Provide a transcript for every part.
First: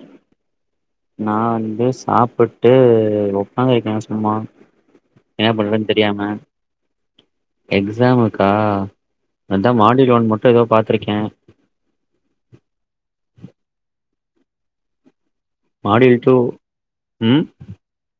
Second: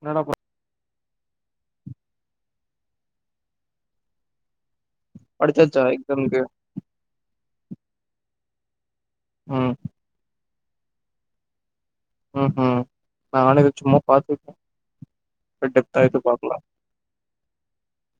என்னடா ப நா வந்து சாப்பிட்டு ஒக்காந்துருக்கே சும்மா என்ன படிச்சாச்சா பண்றன் தெரியாம எக்ஸாம்க்கு எக்ஸாமுக்கா அதா ம் மாடிலோன் மட் டு எதோ பாத்திருக்கே உம் உம் நானு எதொ சும்மா பாத்துருக்க மாடில் ட்டு ம்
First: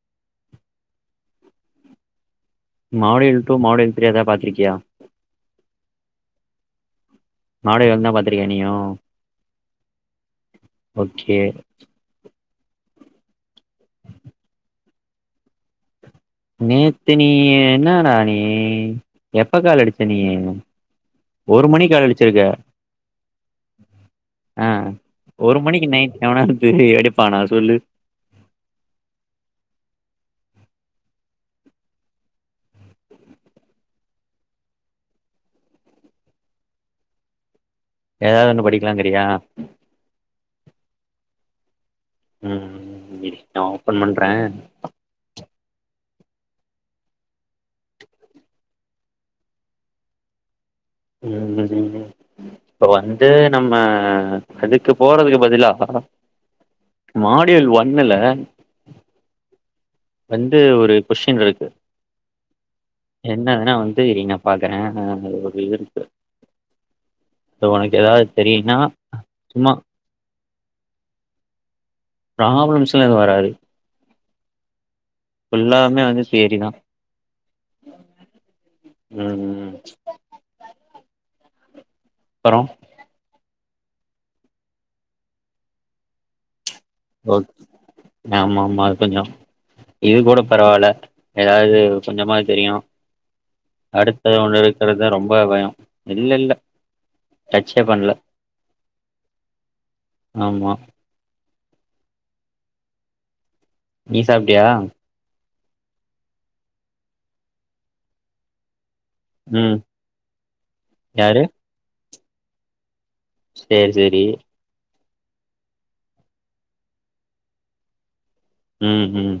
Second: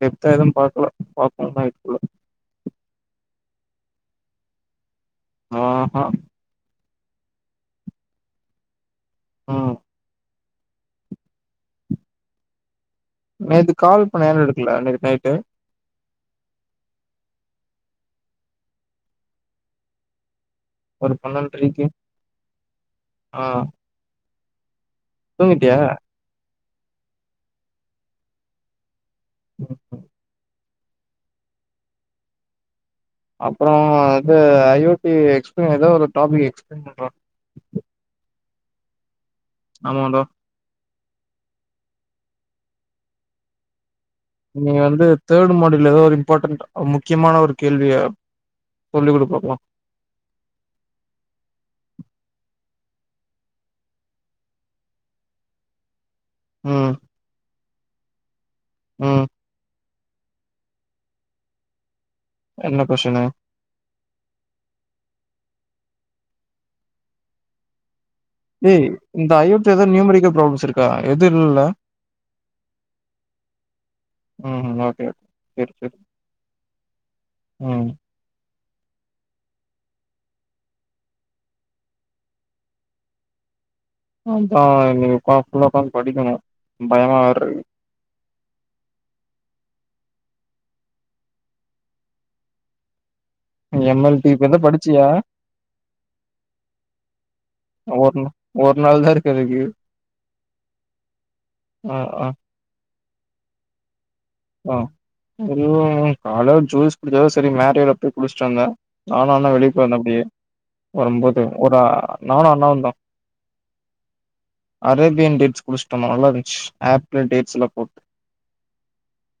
பெத்ததும் பாக்ல [unintelligible] மாடேல் டூ மாடேல் த்ரீ அதா பாத்திருக்கியா ஹூ ஹு மாட ஒன்தா பாத்திருக்கியா நீயு ம் ஓகே நேத்துக்கால் பண்ண ஏன்டா எடுக்கல நேத்து நைட்டு நேத்து நீ என்னடா நீ எப்ப காலடிச்ச நீ ஒரு ஒரு மணி பன்னெண்ட்ரைக்கு கால் அடிச்சிருக்க ஆஹ் ஆஹ் ஒரு மணிக் நைட் எவனாது து எடுப்பானா சொல்லு [inaudible] அப்பறொ அது அயோத்தி எக்ஸ்பிளிம் எதோ ஒரு டாபிக் எக்ஸ்பிளைன் பண்றோ எதாது ஒன்னு படிக்கலாங்கரியா ஆமாடா உம் ம் [unintelligible] நீ வந்து தேர்டு மாடல் ல்ல எதோ ஒரு இம்பார்டன்ட் அ முக்கியமான ஒரு கேள்விய சொல்லி குடுபாப்ப உம் ம் ம் ப்ப வந்து நம்ம அதுக்கு போறதுகு பதுலா ம் மாடியல் ஒன்னுல ம் வந்து ஒரு கொஷ்டின் இருக்கு என்ன கொஸ்டினு என்னதுனா வந்து இ நா பாக்குற [unintelligible] க்கு ஒனக்கு எதாது டேய் இந்த அயோட் எதோ நியூமரிக்கள் ப்ராப்ளம் ச்சிருக்கா எது இல்ல ப்ராப்லம்ஸ்ல்லா எதுவு வராது ம்‌ ஓகே ஓகே. சரி, சரி. ஃபுல்லாமே வந்து தியரிதா ம். ம் அப்றோ அ இன்னிக்கி பாக்குணு உக்காந்து படிக்கிணு பயமா வேற இருக்கு ஆமாமா அது கொஞ்சோ இது கூட பரவால்ல எதாவது கொஞ்சமாவது தெரியு எம்.எல்.டி அடுத்தது இப்ப ஒண்ணு படிச்சியா? இருக்கறது ரொம்ப பயோ இல்லல்ல டச்சே பண்ல ஒரு நா ஒரு நாள் தான் இருக்கு அதுக்கு. ஆமா ஹ ஆஹ நீ சாப்ட்டியா ஒரு கால ஜுஸ் ஜுஸ் சரி மேரேல போய் குடிச்சிட்டு வந்த நானாந்தா வெளிய ம் போயிருந்தாப்படி வரும்போது ஒரு ஆ நானு அண்ணாவுந்தா சேர் செரி அரேபியன் டேட்ஸ் குடிச்சிட்டு வந்தோ நல்லா இந்துச்சு ஆப்பிள், டேட்ஸ்ல்லா போட்டு ம் ஹும்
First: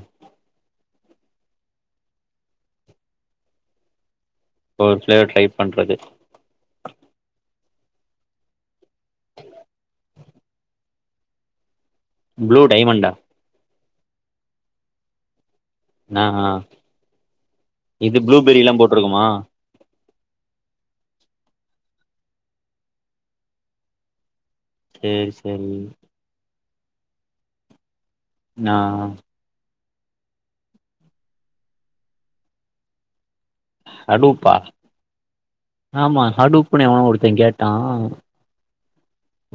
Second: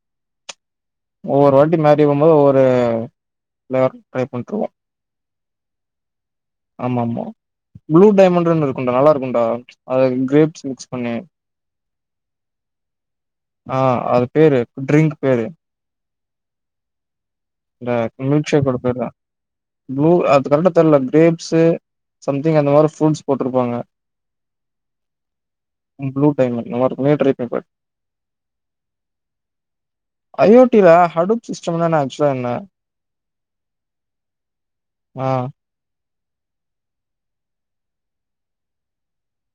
ஒவ்வொரு வாட்டி மாறி வரும்போது ஒரு ஓர் ட்ரே டைப் பண்றது ஆமாரமா ப்ளூ டைமண்ட்டுன்று இரு கொண்டோ நல்லா இருக்குன்டா அது கிரேப்ஸ் மிக்ஸ் பண்ணி ப்ளூ டைமண்ட்டா ஆ அது பேரு ட்ரிங்க் பேரு நா இந்த இது ப்ளூபெரில்லா மில்சேக்கோட பேருதா போட்ருக்குமா ப்ளூ அது கரெட்டா தெர்ல கிரேப்ஸ்சு சம்திங் அந்த மாரி ஃப்ரூட்ஸ் போட்ருப்பாங்க சேரி சேரி நல்லா இருக்கு நீயு ட்ரை பண்ணிப் பாரு நா ஐ ஓ டி ல ஹடூப் சிஸ்டம்தான சன்ன ஹடூப்பா ஆமா ஹடூப்னு எவனோ ஒருத்த கேட்டா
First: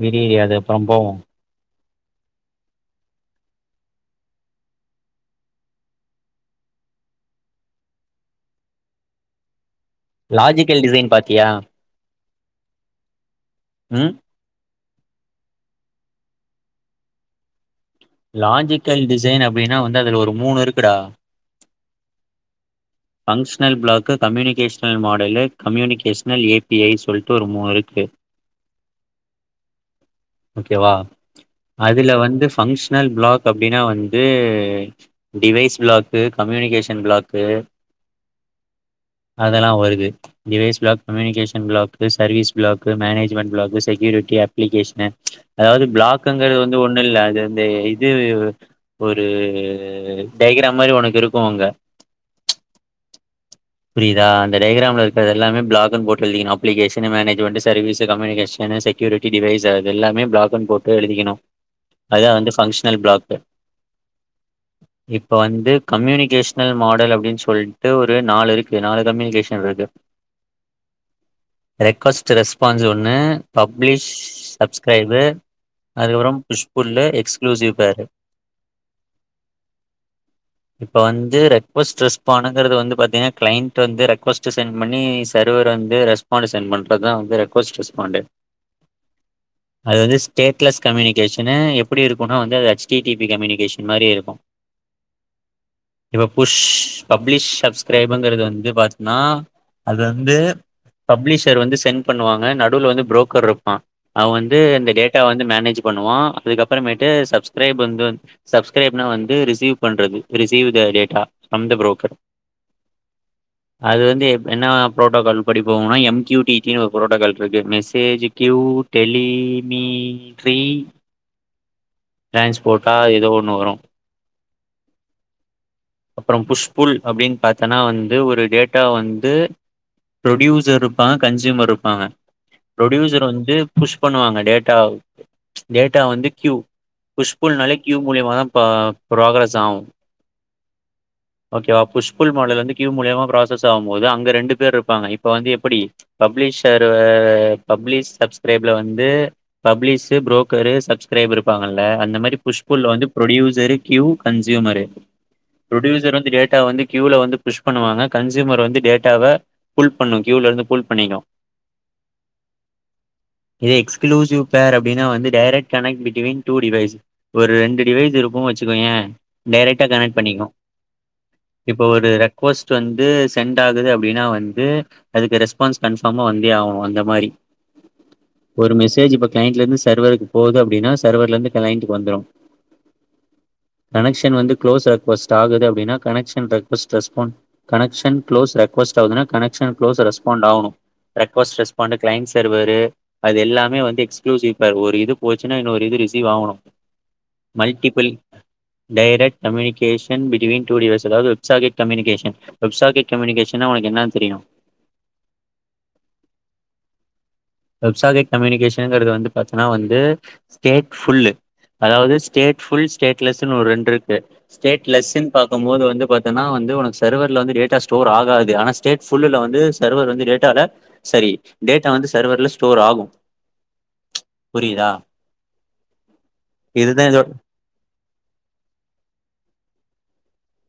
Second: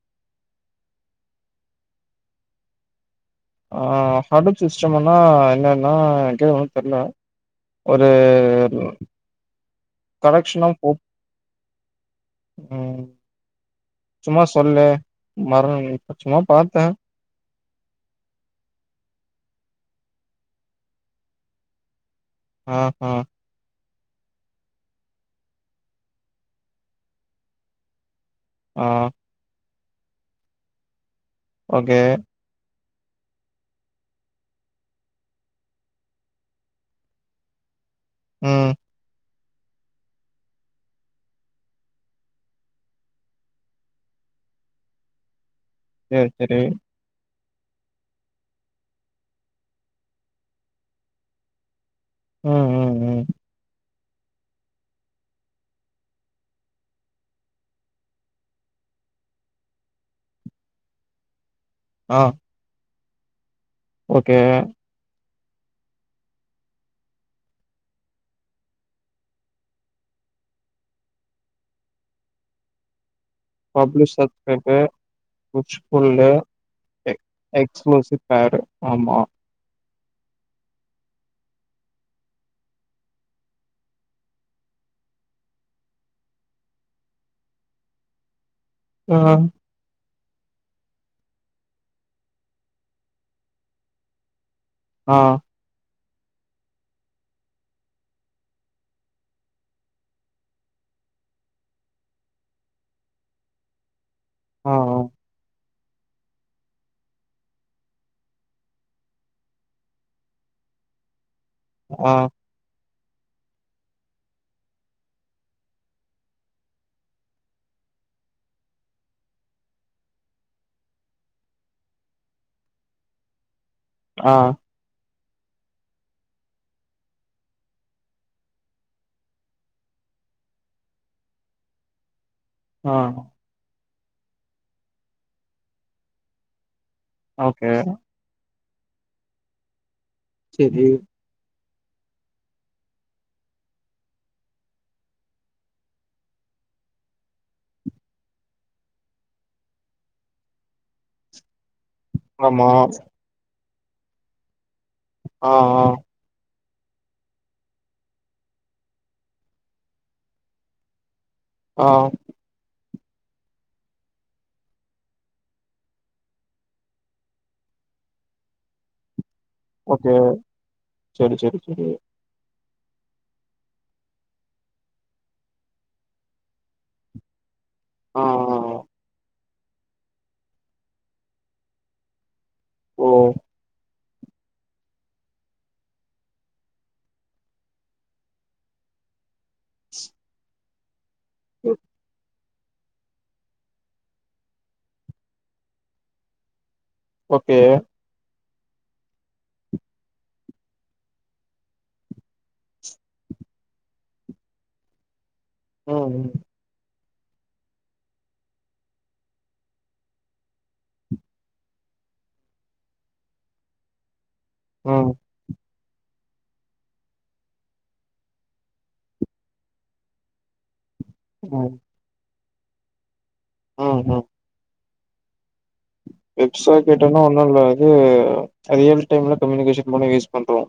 விடி அத அப்ற போவோ ஆ ஹார்டுவர் சிஸ்டமுன்னா என்னன்னா எனக்கே ஒன்னு தெர்ல ஒரு அது லாஜிக்கல் டிசைன் பாத்தியா ஹ் ம் சும்மா சொல்லு மரொ சும்மா பாத்த லாஜிக்கல் டிசைன் அப்படின்னா வந்து அதுல ஒரு மூணு இருக்குடா ஆ ஆ ஃபங்ஷ்னல் பிளாக் க communicational model communicational A P I சொல்ட்டு ஒரு மூணுருக்கு ஆஹ் ஓகேவா ஓகே. அதுல வந்து பங்க்ஷ னல் ப்ளாக் அப்டின்னா வந்து டிவைஸ் பிளாக்கு கம்யூனிகேஷன் பிளாக்கு உஹம் அதெல்லா வருது device block communication block service block management block security அப்ளிகேஷன்னு அதாவது சரி பிளாக்குங்கறது சரி. வந்து ஒன்னு இல்ல அது இந்த இது ஒரு டைக்ராம் மாரி உனக்கு இருக்கோ அங்க உம் உம் உம் புரியுதா அந்த டைகிராம்ல இருக்கற எல்லாமே பிளாகுன்னு போட்டு எழுதிக்கணும் application management service communication security device அது எல்லாமே பிளாக்குன்னு போட்டு எழுதிக்கணு ஆ அதான் வந்து பன்க்ஸ்னல் பிளாக் [inaudible] ஓகே இப்ப வந்து கம்யூனிகேஷனல் மாடல் அப்டின்னு சொல்லிட்டு ஒரு நாலு இரு நாலு கம்யூனிகேஷன் இருக்கு ரெக்வஸ்ட் ரெஸ்பான்ஸ் ஒன்னு பப்ளிஷ் சப்ஸ்க்ரைபே புஷ்புள்ளே அதுக்கப்புறம் புஷ்புல்ல எக்ஸ் பேரு எக்ஸ்க்ளூசிவ் பேரு ஆமா இப்ப வந்து ரெக்வஸ்ட் ரெஸ்பானுங்கறது வந்து பாத்தீனா கிளைண்ட் வந்து ரெக்வெஸ்ட்டு சென்ட் பண்ணி சர்வர் வந்து ரெஸ்பாண்டு சென்ட் பண்ணுறதுதா வந்து ரெக்வஸ்ட் ரெஸ்பாண்டு ஆஹ அது வந்து ஸ்டேட்லெஸ் கம்யூனிகேஷன்னு எப்டி இருக்கும்னா வந்து அது ஹச் டி பி கம்யூனிகேஷன் மாதிரி இருக்கும் ஆஹ் இப்போ புஷ் பப்ளிஷ் சப்ஸ்கிரைப் ங்கிறது வந்து பாத்தினா அது வந்து பப்ளிஷர் வந்து சென்ட் பண்ணுவாங்க நடுவுல வந்து புரோக்கர் இருப்பான் அவே வந்து ஆ இந்த டேட்டா வந்து மேனேஜ் பண்ணுவா அதுக்கப்புறமேட்டு சப்ஸ்கரைப்ன்ற சப்ஸ்கிரைப் வந்து ரிசீவ் பண்றது ரிசீவ் த டேட்டா சந்த ஆ புரோக்கர் அது வந்து எப் என்னா ப்ரோட்டோக்கால் படி போகோன்னா எம் யூ டி டி னு ஒரு ப்ரோட்டோக்கால் இருக்கு மெசேஜ் க்யூ டெலிமீட்ரி டிரான்ஸ்போட்டா ஏதோ ஒன்று வரோ ஆஹ் அப்புறோ புஷ்புல் அப்டின்னு பாத்தேன்னா வந்து ஒரு டேட்டா வந்து ப்ரொடியூசர் இருப்பாங்க கன்சியூமர் இருப்பாங்க ஆ ப்ரொடியூசர் வந்து புஷ் பண்ணுவாங்க டேட்டா டேட்டா வந்து க்யூ புஷ்புல் ஓகே நாலே க்யூ மூலியமதா ப்ரோக்ரெஸ் ஆவு செரி ஓகேவா புஷ் புள் மாடல் வந்து கியூ மூலியமா ப்ராசஸ் ஆகும்போது அங்க ரெண்டு பேர் இருப்பாங்க இப்போ வந்து எப்படி பப்ளிஷர் ஆ பப்ளிஷ் சப்ஸ்கிரைப்ல வந்து பப்ளிஷு ப்ரோக்கரு சப்ஸ்கிரைப்பரு இருப்பாங்க அந்த மாரி ஆமா புஷ்புல்ல வந்து ப்ரொடியூசர் கியூ கன்சயூமரு ஆ ஆ ப்ரொடியூசர் வந்து டேட்டா வந்து கியூல வந்து புஷ் பண்ணுவாங்க கன்சியூமர் வந்து டேட்டாவ புல் பண்ணு கியூல இருந்து புல் பண்ணிறோ ஆஹ் இது எக்ஸ்க்ளூசிவ் பேர் அப்டின்னா வந்து direct connect between two device ஒரு ரெண்டு டிவைஸ் இருக்கோ வெச்சுக்கோயே டேரெக்டா ஓகே கனெக்ட் பண்ணிக்கு செரி செரி இப்ப செரி ஒரு ரெ போஸ்ட் வந்து செண்டட் ஆகுது அப்படின்னா வந்து அதுக்கு ரெஸ்பான்ஸ் கன்ஃபார்மாக வந்தே ஆகணும் அந்த மாரி ஆ ஆ ஒரு மெசேஜ் ப கிளைண்ட்ல இருந்து சர்வருக்கு போகுது அப்படின்னா சர்வர்லந்து கிளைண்ட்டுக்கு வந்துரும் ஓ கனெக்க்ஷன் வந்து க்ளோஸ் ரெக்வஸ்ட் ஆகுது அப்படின்னா connection request respond connection close request ஆகுதுனா கனெக்க்ஷ ஷன் க்ளோஸ் ரெஸ்பாண்ட் ஆகனும் ரெக்வஸ்ட் ரெஸ்பான்டு க்ளைண்டஸ் சர்வரு அது எல்லாமே வந்து எக்ஸ்களூசிவ் பேர் ஒரு இது போச்சுன்னா இன்னொரு இது ரிசீவ் ஆகணும் okay multiple direct communication between two device அதாவது வெப்சாகட் கம்யூனிகேஷன் வெப்சாகட் கம்யூனிகேஷன்னா உனக்கு என்ன தெரியும் ஓ ம் வெப்சாகட் கம்யூனிகேஷனுங்கிறது வந்து பாத்தன்னா வந்து ஸ்டேட் ஃபுல்லு அதாவது ஸ்டேட் ஃபுல் ஸ்டேட் லெஸ்னு ஒரு ரெண்டு இருக்கு ஸ்டேட் ம் லெஸ்ஸூன்னு பாக்கும்போது வந்து வந்து பாத்தன்னா வந்து உனக்கு சர்வர்ல வந்து டேட்டா ஸ்டோர் ஆகாது ஆன ஸ்டேட் ஃபுல்லுல வந்து சர்வர் வந்து டேட்டால செரி ம் டேட்டா வந்து சர்வர்ல ஸ்டோர் ஆகும் ச்சு புரியுதா வெப்சா இதுதான் கெட்டன்னா இதோட ஒண்ணும் இல்ல இது போ ரியல் டைம்ல கம்யூனிகேஷன் பண்ண யூஸ் பண்றோம்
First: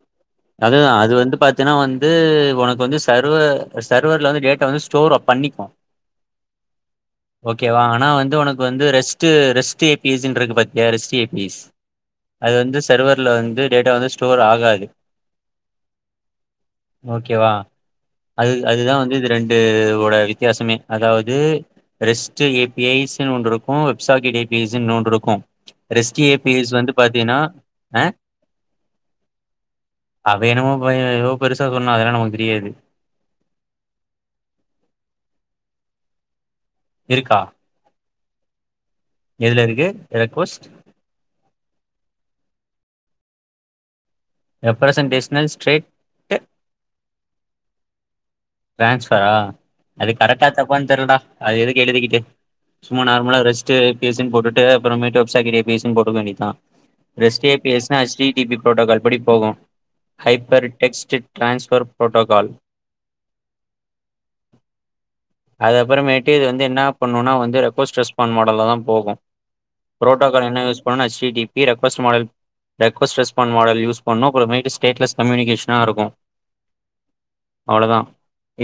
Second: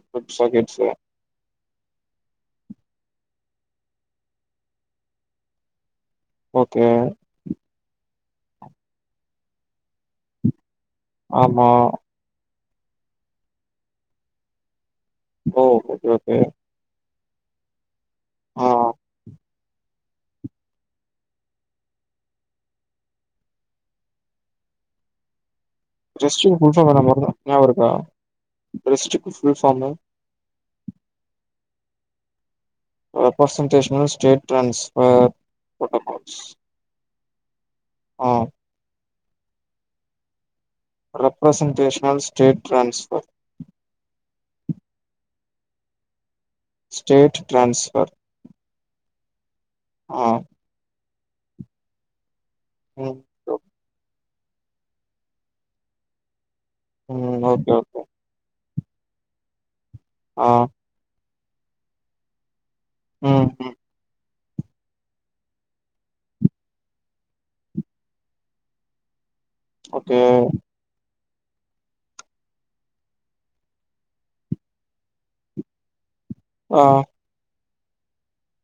அது அது வந்து பாத்தீன்னா வந்து உனக்கு வந்து சர்வ சர்வர்ல வந்து டேட்டா வந்து ஸ்டோர் பண்ணிக்கும் ஓகே ஓகே வா ஆனா வந் உனக்கு வந்து ரெஸ்ட் ரெஸ்ட் எப் பீஸ்ன்னுயிருக்கு பத்திய ரெஸ்ட் ஏ பீ ஐஸ் ஆமா அது வந்து சர்வரில வந்து டேட்டா வந்து ஸ்டோர் ஆகாது ஓ ஓகே ஓகே ஓகேவா அது ஆ அதுதான் வந்து இது ரெண்டு இதோட வித்தியாசமே அதாவது ரெஸ்ட் ஏ பி ஐஸ்னு ஒன்னு இருக்கும் வெப்சாகி டேட் ஏ பி ஐனு ஒன்னு இருக்கும் ரெஸ்ட் ஏ பி ரெஸ்ட்டுக்கு ஐஸ் ஃபுல் ஃபார்ம் வந்து என்ன மறந்த பாத்தீங்கன்னா ஞாபகம் இருக்கா அ ரெஸ்ட்டுக்கு ஃபுல் ஃபார்மு அது என்னமோ பண்ணி ஏதோ பெருசு சொன்னாரு அதல்லா நமக்கு தெரியாது பர்சன்டேஷனல் ஸ்டேட் ட்ரான்ஸ்ஃபர் ப்ரோட்டோக்கால்ஸ் இருக்கா ஆ எதுல இருக்கு request representational state transfer representational state state transfer டிரான்ஸ்பரா அது கரக்டா தப்பா தெரியல டா அது எதுக்கு எழுதிக்கிட்டு சும்மா நார்மலா ரெஸ்ட் பேச தின் போட்டுட்டு அப்புற மேட்டு வெப்சாகிரி பீஸ் போட்டுக்க வேண்டிதா ரெஸ்டியேட் ஏர்ச்னா ஸ்ரீ டி பி ப்ரோட்டோக்கால் படி போகு ஹைப்பர்டெக்ஸ்ட் டிரான்ஸ்பர் ப்ரோட்டோக்கால் உம் உம் அது அப்புறமேட்டு இது வந்து என்ன பண்ணணும்னா வந்து ரெக்வஸ்ட் ரெஸ்பான்ஸ் மாடல்லதா போகு ப்ரோட்டோக்கால் என்ன யூஸ் பண்ணனுனா Sri D B request request response model use பண்ணனு ஸ்டேட்லஸ் கம்யூனிகேஷனா இருக்கு ஆ அவ்ளோதா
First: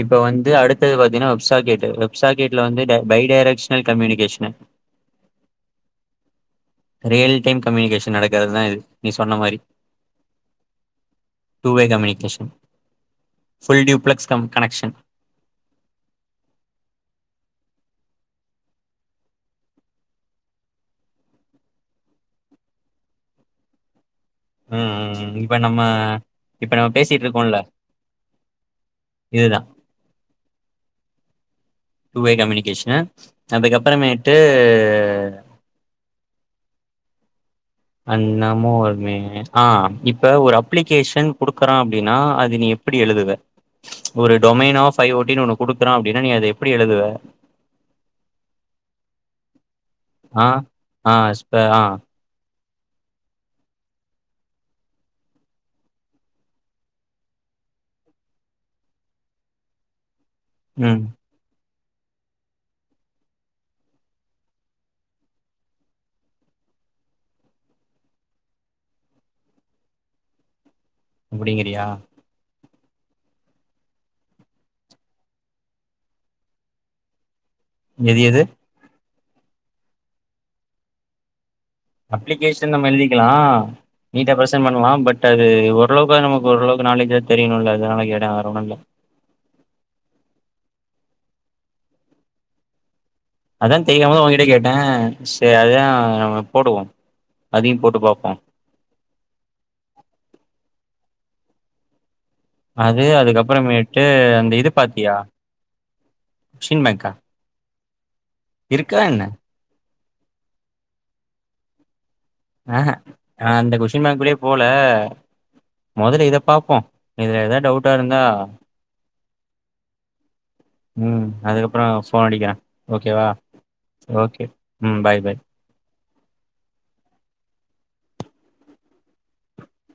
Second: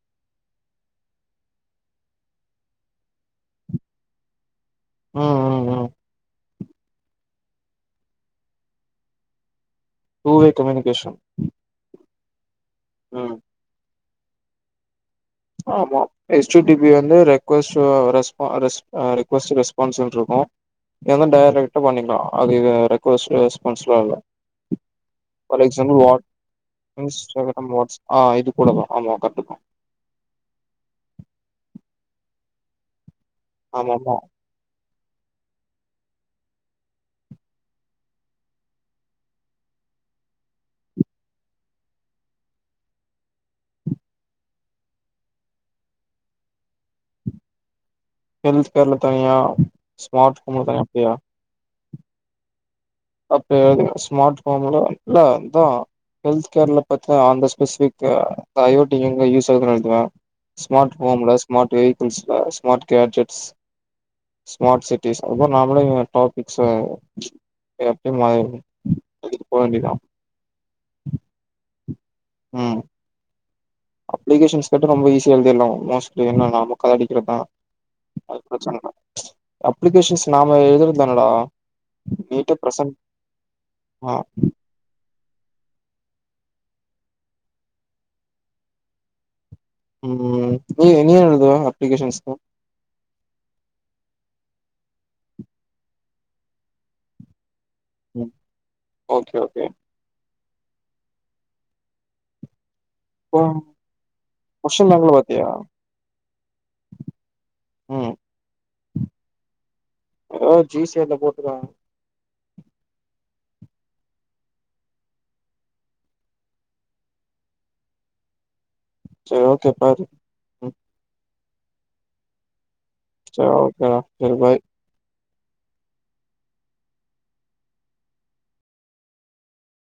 இப்ப வந்து அடுத்துதது பாத்தீனா வெப்சாக்கெட் வெப்சாக்கெட்ல வந்து பை டைரக்ஷனல் கம்யூனிகேஷன் உம் உம் உம் ரியல் டைம் கம்யூனிகேஷன் நடக்கிறதுதா இது நீ சொன்ன மாரி டூ வே கம்யூனிகேஷன் கேஷன் ஃபுல் டியூப்ளக்ஸ் தம் கனக்ஷன் ஆமா எஸ்டடிபி வந்து ரெக்வெஸ்ட் ரெஸ்பா ரெஸ் ரிக்வெஸ்ட் ரெஸ்பான்ஸ்ன்று இருக்கு இத டைரக்ட்டா பண்ணிக்கலா அது ரெக்வெஸ்ட் ரெஸ்பான்ஸ்ல எல்லா இப்போ ஃபார் நம்ம எக்ஸாம்பிள் இப்போ நம்ம பேசிட்டு இருக்கோம்ல வா ஆ இது கூடதா ஆமா கரெக்டுதா இதுதான் டூ வே கம்யூனிகேஷன் ஆமா ஆமா அதுக்கப்புறமேட்டு தெ அண்ணமோ வருமே ஆஹ் இப்ப ஒரு அப்ளிகேஷன் குடுக்குறான் அப்படின்னா அது நீ எப்படி எழுதுவ ப்ச் ஒரு டொமைனாவ் பைவ் ஓட்டினு ஒண்ணு குடுக்குறான் அப்படினா நீ அத எப்படி எழுதுவ ஹெல்த் கேர்ல தனியா ஸ்மார்ட் ஆ போன் தனியா அப்படியா ஆ ஸ்ப ஆ அப்ப ஸ்மார்ட் போன்ல இல்ல அதா ஹெல்த் கேர்ல பாத்தா அந்த ஸ்பெசிபிக் தயோட்டின் எங்க யூஸ் ஆகுதுனு எழுதுவ ஸ்மார்ட் ம் போன்ல ஸ்மார்ட் வெஹிகிள்ஸ்ல ஸ்மார்ட் கேட்ஜெட்ஸ் ஸ்மார்ட் சிட்டீஸ் அதா நாமளே இனி டாபிக்ஸ எப்பய மா போவண்டிதா அப்டிங்கிறியா உம் அப்ளிகேஷன்ஸ் கேட்ட ரொம்ப ஈஸிய எழுதிடலா மோஸ்ட்லி என்ன நாம கத அடிக்கிறதுதா எது அது எது பிரச்சனல்ல அப்ளிகேஷன்ஸ் நாம எழுதறது தாநடா அப்ளிகேஷன் நம்ம எழுதிக்கலாம ஆ நீட்டா பிரசன் பண்ணுலா பட் பட் அது ஓரளவுக்க நமக்கு ஓரளவுக்கு நாலேஜா தெரியணுல்ல அதனால கேடா வேற ஓன்னுல உம் ஏ என்னனு எழுதுவ அப்ளிகேஷன்ஸ் ல அதான் தெரியாம உங்கிட்ட கேட்டே சரி அததான் போடுவோ அதையு போட்டு பாப்போ ஓகே ஓகே அது இப்போ அதுக்கப்புறமேட்டு அந்த இது கொஸ்டின் பேங்க்ல பாத்தியா ஷின் மேக்கா இருக்கா என்ன ஆஹ ஜி சேட்ல போட்டுக்காலா ஆஹ் அந்த கொஷின் மார்க்குளயே போல முதல்ல இதை பாப்போம் இதுல ஏதாவ டவுட்டா இருந்தா செரி ஓகே பாரு ம். அதுக்கப்புறம் போன் அடிக்கிறேன் ஓகே வா சரி ஓகேடா சரி ஓகே பாய் ம் பாய் பாய்